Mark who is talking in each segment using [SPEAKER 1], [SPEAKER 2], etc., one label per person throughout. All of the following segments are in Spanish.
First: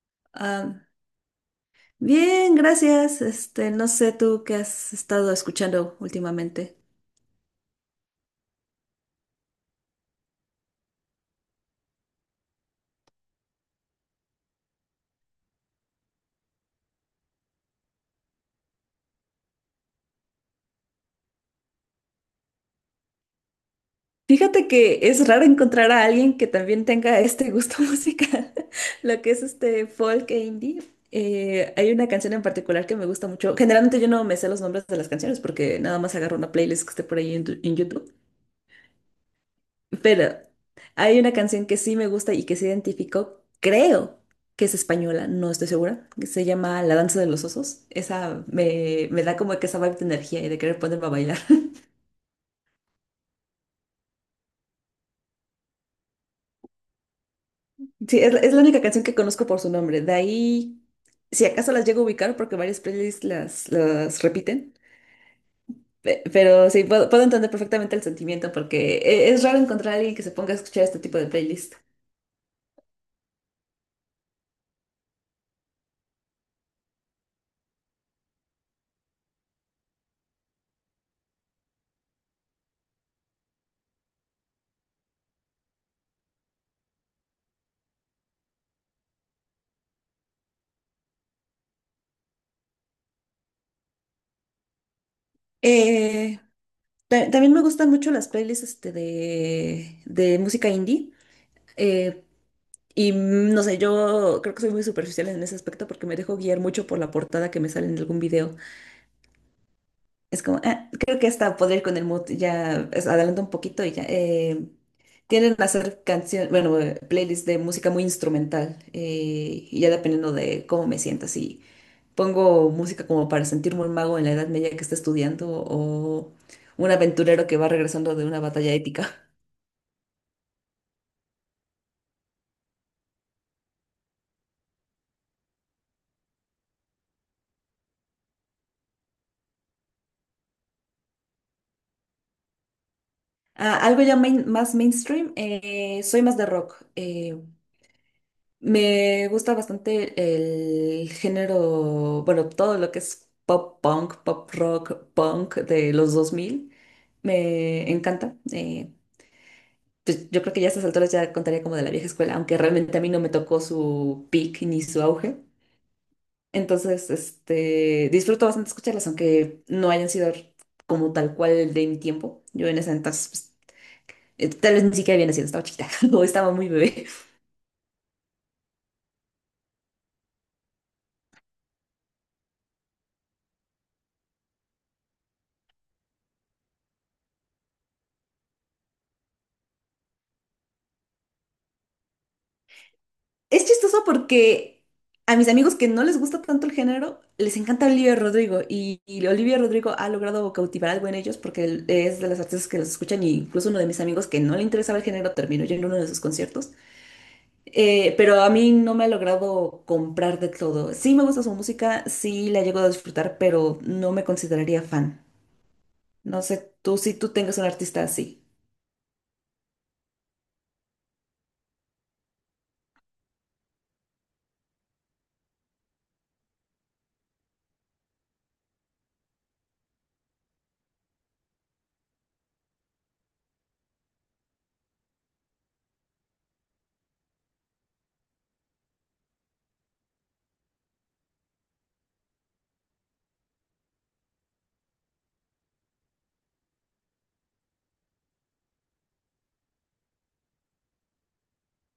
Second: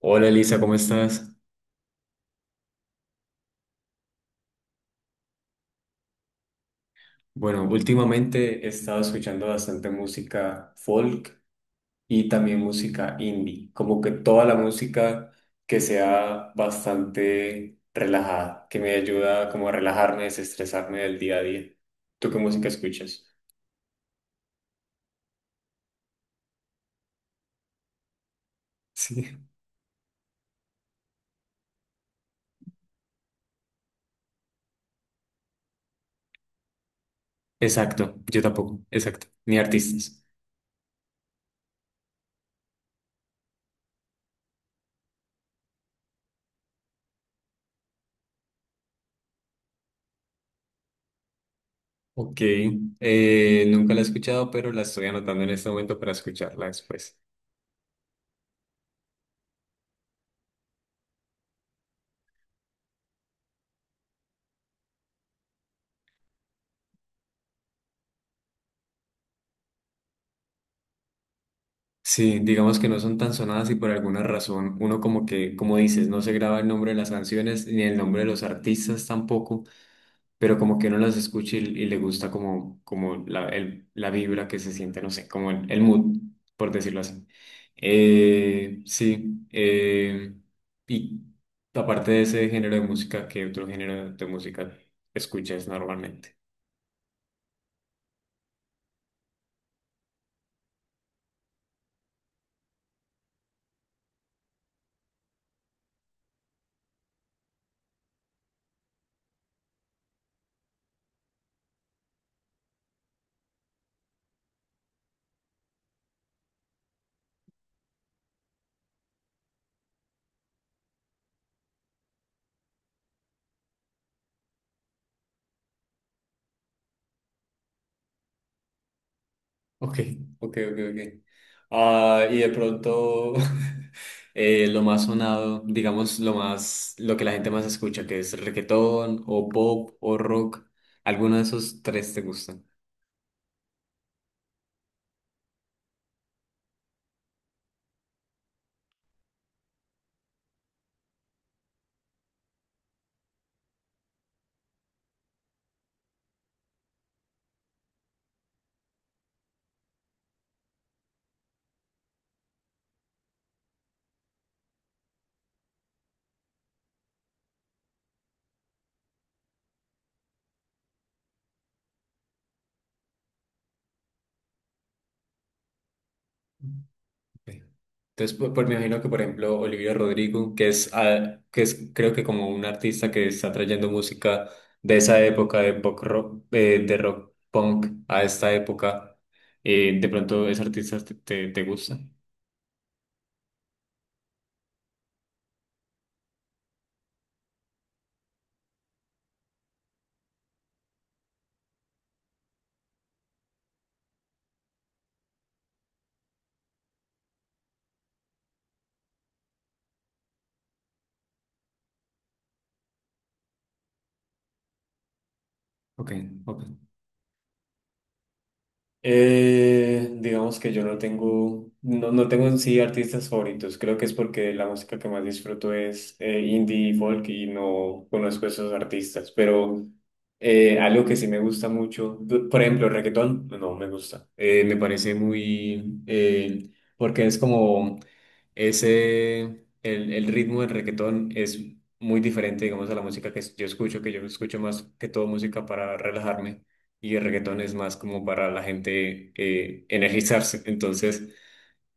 [SPEAKER 1] Hola Elisa, ¿cómo
[SPEAKER 2] Ah,
[SPEAKER 1] estás?
[SPEAKER 2] Bien, gracias. Este, no sé tú qué has estado escuchando últimamente.
[SPEAKER 1] Bueno, últimamente he estado escuchando bastante música folk y también música indie, como que toda la música que sea bastante relajada, que me ayuda como a relajarme, desestresarme del día a día. ¿Tú qué música escuchas?
[SPEAKER 2] Fíjate que es raro encontrar a alguien que también tenga este gusto musical, lo que
[SPEAKER 1] Sí.
[SPEAKER 2] es este folk e indie. Hay una canción en particular que me gusta mucho. Generalmente yo no me sé los nombres de las canciones porque nada más agarro una playlist que esté por ahí en YouTube.
[SPEAKER 1] Exacto, yo tampoco, exacto, ni artistas.
[SPEAKER 2] Pero hay una canción que sí me gusta y que se identificó, creo que es española, no estoy segura, que se llama La danza de los osos. Esa me da como que esa vibe de energía y de querer ponerme a bailar.
[SPEAKER 1] Ok, nunca la he escuchado, pero la estoy anotando en este momento para escucharla después.
[SPEAKER 2] Sí, la es la única canción que conozco por su nombre. De ahí, si acaso las llego a ubicar porque varias playlists las repiten. Pero sí, puedo entender perfectamente el sentimiento porque es raro encontrar a alguien que se ponga a escuchar este tipo de playlist.
[SPEAKER 1] Sí, digamos que no son tan sonadas y por alguna razón uno como que, como dices, no se graba el nombre de las canciones ni el nombre de los artistas tampoco, pero como que uno las escucha y le gusta como, como la vibra que se siente, no sé, como el mood, por decirlo así. Eh, sí, eh, y aparte de ese género de música, ¿qué otro género de música escuchas normalmente?
[SPEAKER 2] Eh, También me gustan mucho las playlists de música indie. Eh, no sé, yo creo que soy muy superficial en ese aspecto porque me dejo guiar mucho por la portada que me sale en algún video. Es como, "Ah, creo que esta podría ir con el mood, ya adelanto un poquito y ya". Tienden a hacer canciones, bueno, playlists de música muy instrumental, y ya dependiendo de cómo me sienta, si pongo música como para sentirme un mago en la Edad Media que está estudiando o un aventurero que va regresando de una batalla épica.
[SPEAKER 1] Ok, ok, ok, ok. Ah, y de pronto lo más sonado, digamos lo más, lo que la gente más escucha, que es reggaetón o pop o rock, ¿alguno de esos tres te gustan?
[SPEAKER 2] Ah, algo ya más mainstream, soy más de rock. Me gusta bastante el género, bueno, todo lo que es pop punk, pop rock, punk de los 2000. Me encanta. Pues yo creo que ya a estas alturas ya contaría como de la vieja escuela, aunque realmente a mí no me tocó su peak ni su auge. Entonces, este, disfruto bastante escucharlas, aunque no hayan sido como tal cual de mi tiempo. Yo en ese entonces, pues, tal vez ni siquiera había nacido, estaba chiquita o estaba muy bebé.
[SPEAKER 1] Ok. Entonces, me imagino que por ejemplo Olivia Rodrigo, que es, ah, que es creo que como un artista que está trayendo música de esa época de pop rock, de rock punk a esta época, de pronto ese artista te gusta.
[SPEAKER 2] Es chistoso porque a mis amigos que no les gusta tanto el género, les encanta Olivia Rodrigo y Olivia Rodrigo ha logrado cautivar algo en ellos porque él es de las artistas que los escuchan y incluso uno de mis amigos que no le interesaba el género terminó yendo a uno de sus conciertos. Pero a mí no me ha logrado comprar de todo. Sí me gusta su música, sí la llego a disfrutar, pero no me consideraría fan.
[SPEAKER 1] Ok,
[SPEAKER 2] No
[SPEAKER 1] ok.
[SPEAKER 2] sé tú si tú tengas un artista así.
[SPEAKER 1] Digamos que yo no tengo, no, no tengo en sí artistas favoritos. Creo que es porque la música que más disfruto es indie y folk y no conozco esos artistas. Pero algo que sí me gusta mucho, por ejemplo, el reggaetón, no me gusta. Me parece muy, porque es como ese, el ritmo del reggaetón es muy diferente, digamos, a la música que yo escucho más que todo música para relajarme y el reggaetón es más como para la gente energizarse, entonces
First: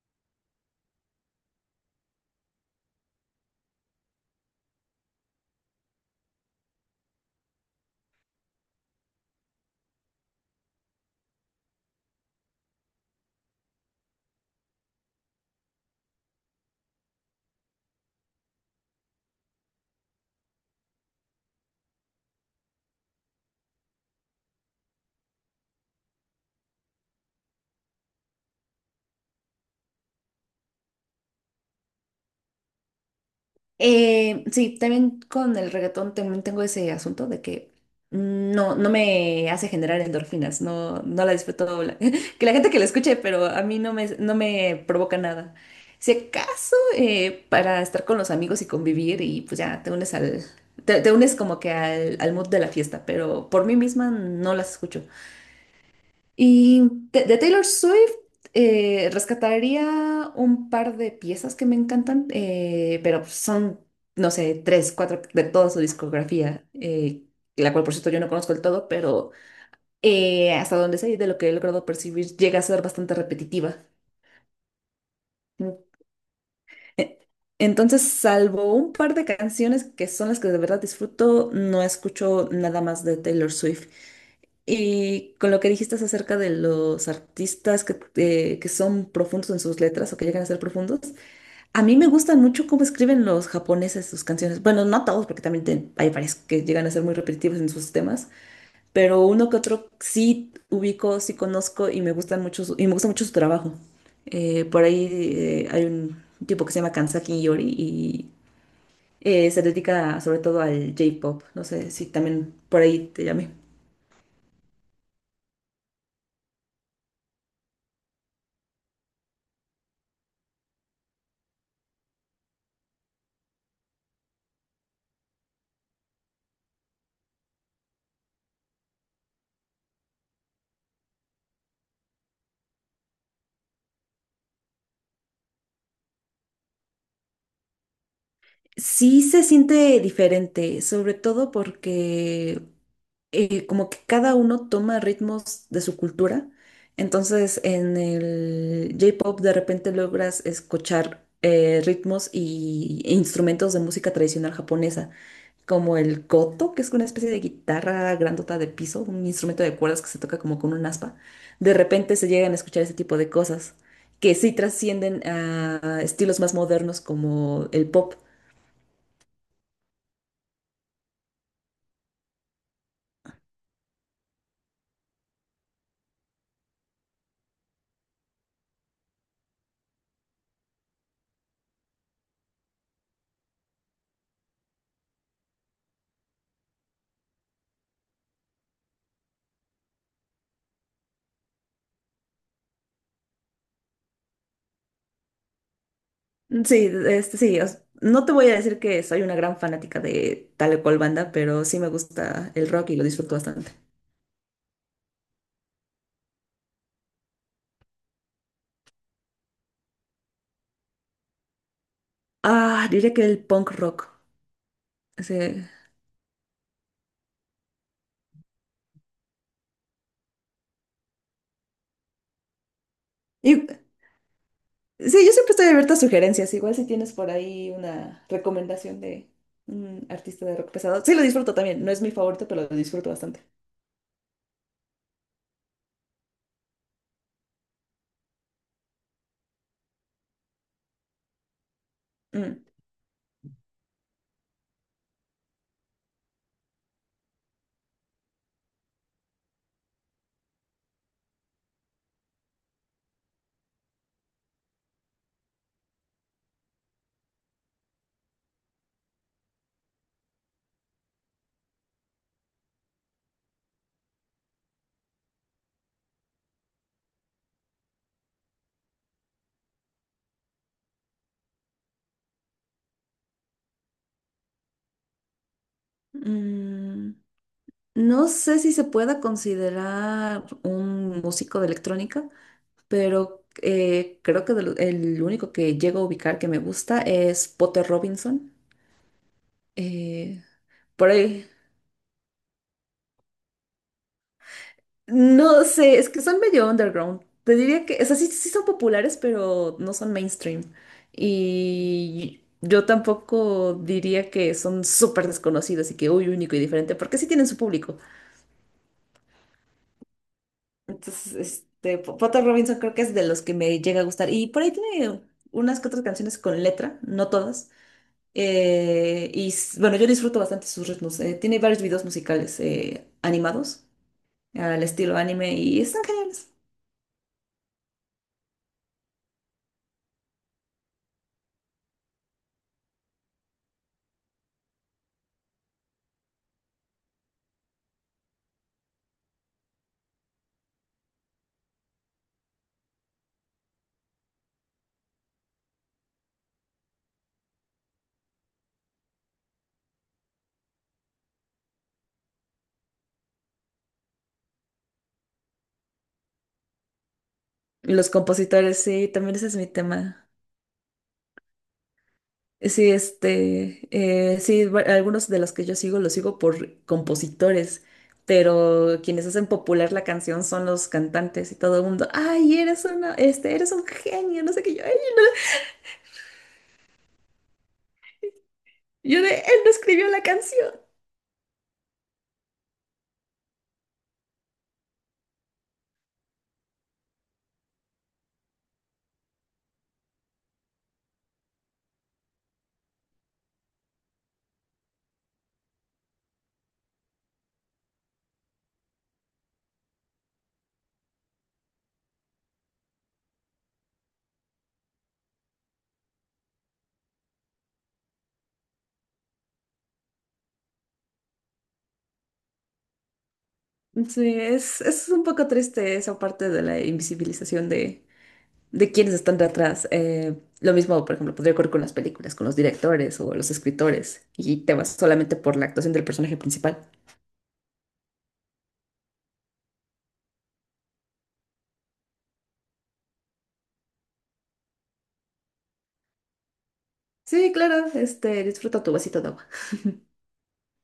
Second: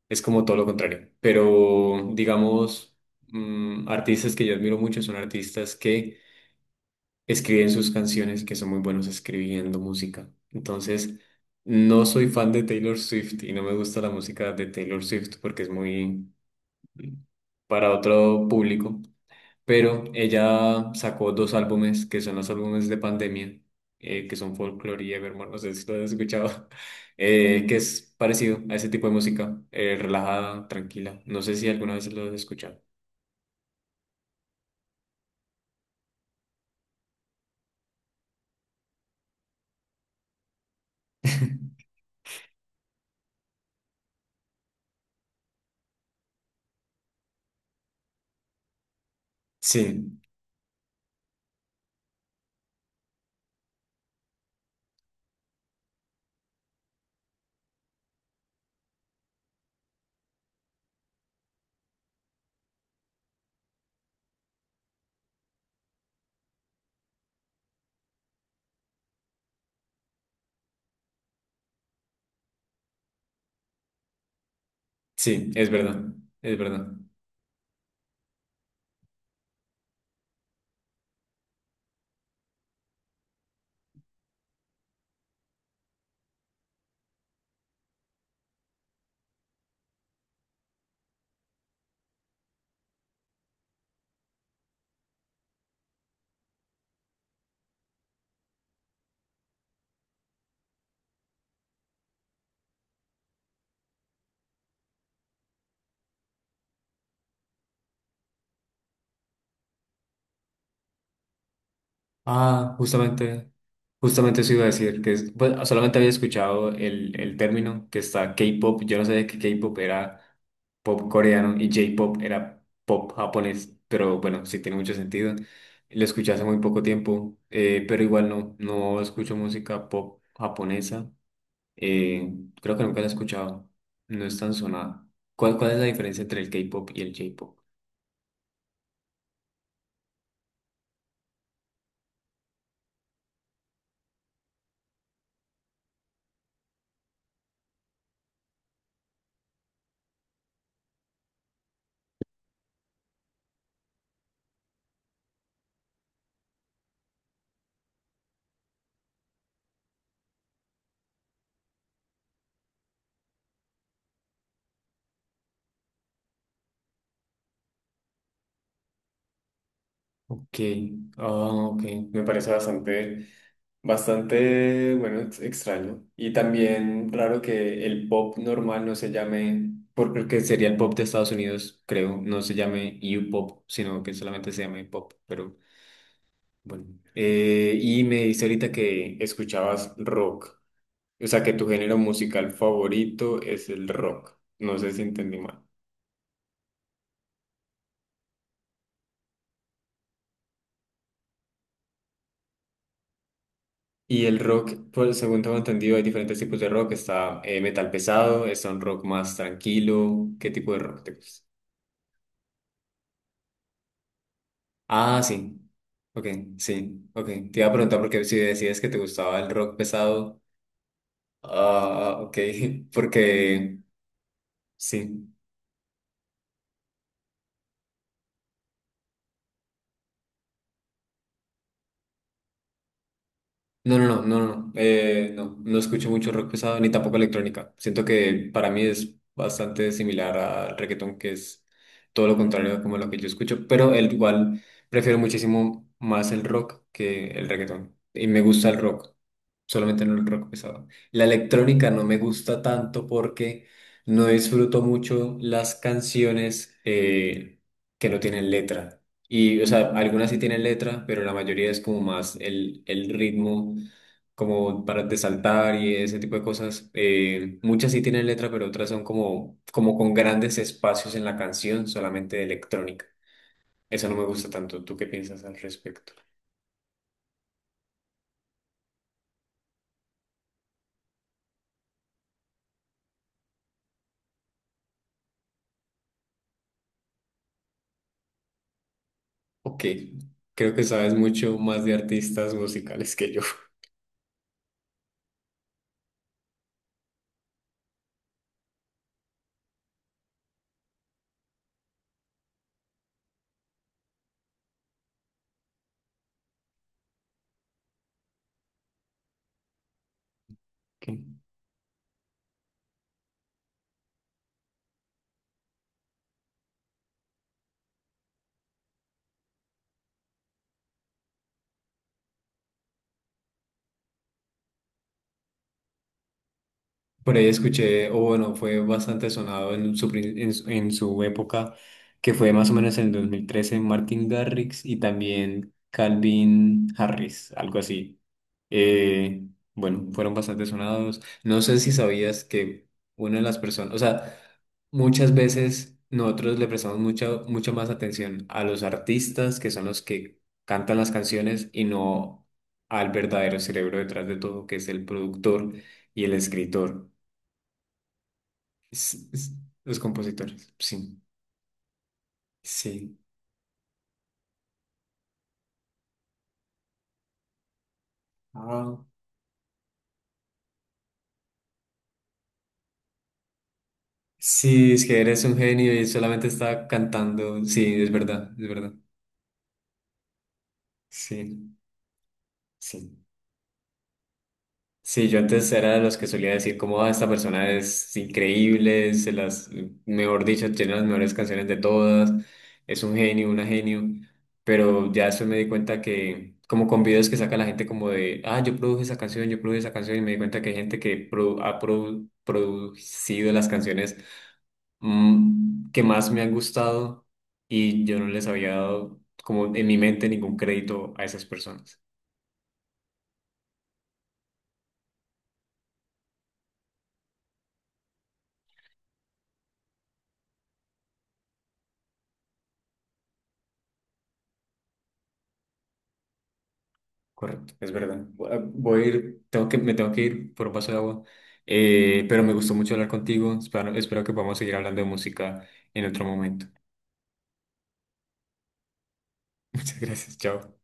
[SPEAKER 1] es como todo lo contrario. Pero digamos, artistas que yo admiro mucho son artistas que escriben sus canciones, que son muy buenos escribiendo música. Entonces, no soy fan de Taylor Swift y no me gusta la música de Taylor Swift porque es muy para otro público. Pero ella sacó dos álbumes, que son los álbumes de pandemia, que son Folklore y Evermore, no sé si lo has escuchado, que es parecido a ese tipo de música, relajada, tranquila. No sé si alguna vez lo has escuchado.
[SPEAKER 2] Sí, también con el reggaetón también tengo ese asunto de que no, no me hace generar endorfinas, no la disfruto, la- que la gente que la escuche, pero a mí no me provoca nada. Si acaso, para estar con los amigos y convivir y pues ya te unes
[SPEAKER 1] Sí,
[SPEAKER 2] al, te unes como que al, al mood de la fiesta, pero por mí misma no las escucho. Y de Taylor Swift, rescataría un par de piezas que me encantan, pero son, no sé, tres, cuatro de toda su discografía, la cual por cierto yo no conozco del todo, pero hasta donde sé y de lo que he logrado percibir llega a ser bastante repetitiva.
[SPEAKER 1] sí, es
[SPEAKER 2] Mm.
[SPEAKER 1] verdad, es verdad.
[SPEAKER 2] E- Entonces, salvo un par de canciones que son las que de verdad disfruto, no escucho nada más de Taylor Swift. Y con lo que dijiste acerca de los artistas que son profundos en sus letras o que llegan a ser profundos, a mí me gustan mucho cómo escriben los japoneses sus canciones. Bueno, no todos, porque también hay varios que llegan a ser muy repetitivos en sus temas, pero uno que otro sí ubico, sí conozco y me gustan mucho me gusta mucho su trabajo. Por ahí hay un tipo que se llama Kansaki Yori y, se dedica sobre todo al J-pop. No sé si también
[SPEAKER 1] Ah,
[SPEAKER 2] por ahí te llamé.
[SPEAKER 1] justamente, justamente eso iba a decir, pues, solamente había escuchado el término que está K-pop, yo no sabía que K-pop era pop coreano y J-pop era pop japonés, pero bueno, sí tiene mucho sentido. Lo escuché hace muy poco tiempo, pero igual no, no escucho música pop japonesa, eh, creo que nunca la he escuchado, no es tan sonada. ¿Cuál, cuál es la diferencia entre el K-pop y el J-pop?
[SPEAKER 2] Sí se siente diferente, sobre todo porque, como que cada uno toma ritmos de su cultura. Entonces en el J-Pop de repente logras escuchar, ritmos y e instrumentos de música tradicional japonesa, como el koto, que es una especie de guitarra grandota de piso, un instrumento de cuerdas que se toca como con un aspa. De repente se llegan a escuchar ese tipo de cosas que sí trascienden a estilos más modernos como el pop.
[SPEAKER 1] Ok, ah, ok, me parece bastante, bastante, bueno, extraño. Y también raro que el pop normal no se llame, porque sería el pop de Estados Unidos, creo, no se llame U-pop, sino que solamente se llame pop, pero bueno. Y me dice ahorita que escuchabas rock, o sea que tu género musical favorito es el rock, no sé si entendí mal.
[SPEAKER 2] Sí, este, sí, os- no te voy a decir que soy una gran fanática de tal o cual banda, pero sí me gusta el rock y lo disfruto bastante.
[SPEAKER 1] Y el rock, pues, según tengo entendido, hay diferentes tipos de rock. Está metal pesado, está un rock más tranquilo. ¿Qué tipo de rock te gusta?
[SPEAKER 2] Ah, diría que el punk rock.
[SPEAKER 1] Ah,
[SPEAKER 2] Sí.
[SPEAKER 1] sí. Ok, sí. Ok. Te iba a preguntar porque si decías que te gustaba el rock pesado. Ah, ok.
[SPEAKER 2] y-
[SPEAKER 1] Porque
[SPEAKER 2] sí,
[SPEAKER 1] sí.
[SPEAKER 2] yo siempre estoy abierta a sugerencias. Igual si tienes por ahí una recomendación de un artista de rock pesado. Sí, lo disfruto también. No es mi favorito, pero lo disfruto bastante.
[SPEAKER 1] No, no, no, no, no, no, no escucho mucho rock pesado ni tampoco electrónica. Siento que para mí es bastante similar al reggaetón, que es todo lo
[SPEAKER 2] Mm.
[SPEAKER 1] contrario a como lo que yo escucho, pero el igual prefiero muchísimo más el rock que el reggaetón y me gusta el rock solamente no el rock pesado. La electrónica no me gusta tanto porque no disfruto mucho las canciones que no tienen letra. Y, o sea, algunas sí tienen letra, pero la mayoría es como más el ritmo, como para de saltar y ese tipo de cosas. Muchas sí tienen letra, pero otras son como, como con grandes espacios en la canción, solamente de electrónica. Eso no me gusta tanto. ¿Tú qué piensas al respecto?
[SPEAKER 2] Mm, no sé si se pueda considerar un músico de electrónica, pero creo que el único que llego a ubicar que me gusta es Potter Robinson.
[SPEAKER 1] Ok,
[SPEAKER 2] Eh,
[SPEAKER 1] creo que
[SPEAKER 2] por
[SPEAKER 1] sabes
[SPEAKER 2] ahí.
[SPEAKER 1] mucho más de artistas musicales que yo.
[SPEAKER 2] No sé, es que son medio underground. Te diría que, o sea, sí son populares, pero no son mainstream. Y yo tampoco diría que son súper desconocidos y que, uy, único y diferente, porque sí tienen su público.
[SPEAKER 1] Ok.
[SPEAKER 2] Entonces, este, Potter Robinson creo que es de los que me llega a gustar. Y por ahí tiene unas que otras canciones con letra, no todas. Bueno, yo disfruto bastante sus ritmos. Tiene varios videos musicales, animados al estilo anime y están geniales.
[SPEAKER 1] Por ahí escuché, o bueno, fue bastante sonado en su, prin- en su época, que fue más o menos en el 2013 Martin Garrix y también Calvin Harris, algo así. Eh, bueno, fueron bastante sonados. No sé si sabías que una de las personas, o sea, muchas veces nosotros le prestamos mucha, mucha más atención a los artistas, que son los que cantan las canciones, y no al verdadero cerebro detrás de todo, que es el productor y el escritor.
[SPEAKER 2] Los compositores, sí,
[SPEAKER 1] S-
[SPEAKER 2] también ese
[SPEAKER 1] s-
[SPEAKER 2] es mi
[SPEAKER 1] Los
[SPEAKER 2] tema.
[SPEAKER 1] compositores, sí,
[SPEAKER 2] Sí,
[SPEAKER 1] sí.
[SPEAKER 2] este, sí, algunos de los que yo sigo los sigo por compositores,
[SPEAKER 1] Ah.
[SPEAKER 2] pero quienes hacen popular la canción son los cantantes y todo el mundo, ay, eres una, este, eres un genio, no sé qué yo,
[SPEAKER 1] Sí,
[SPEAKER 2] "Ay,
[SPEAKER 1] es que
[SPEAKER 2] no".
[SPEAKER 1] eres un genio y solamente estaba cantando. Sí, es verdad, es verdad.
[SPEAKER 2] Yo de, él no escribió la canción.
[SPEAKER 1] Sí, sí. Sí, yo antes era de los que solía decir como, ah, esta persona es increíble, se las, mejor dicho, tiene las mejores canciones de todas, es un genio, una genio. Pero ya después me di cuenta que, como con videos que saca la gente como de, ah, yo produje esa canción, yo produje esa canción, y me di cuenta que hay gente que producido las canciones que más me han gustado y yo no les había dado como en mi mente ningún crédito a esas personas.
[SPEAKER 2] Sí, es un poco triste esa parte de la invisibilización de quiénes están detrás. Lo mismo, por ejemplo, podría ocurrir con las películas, con los directores o los escritores, y te vas solamente por la actuación del personaje principal.
[SPEAKER 1] Correcto, es verdad. Voy a ir, tengo que, me tengo que ir por un vaso de agua. Pero me gustó mucho hablar contigo. Espero, espero que podamos seguir hablando de música en otro momento.
[SPEAKER 2] Sí, claro, este, disfruta tu vasito de agua.
[SPEAKER 1] Muchas gracias, chao.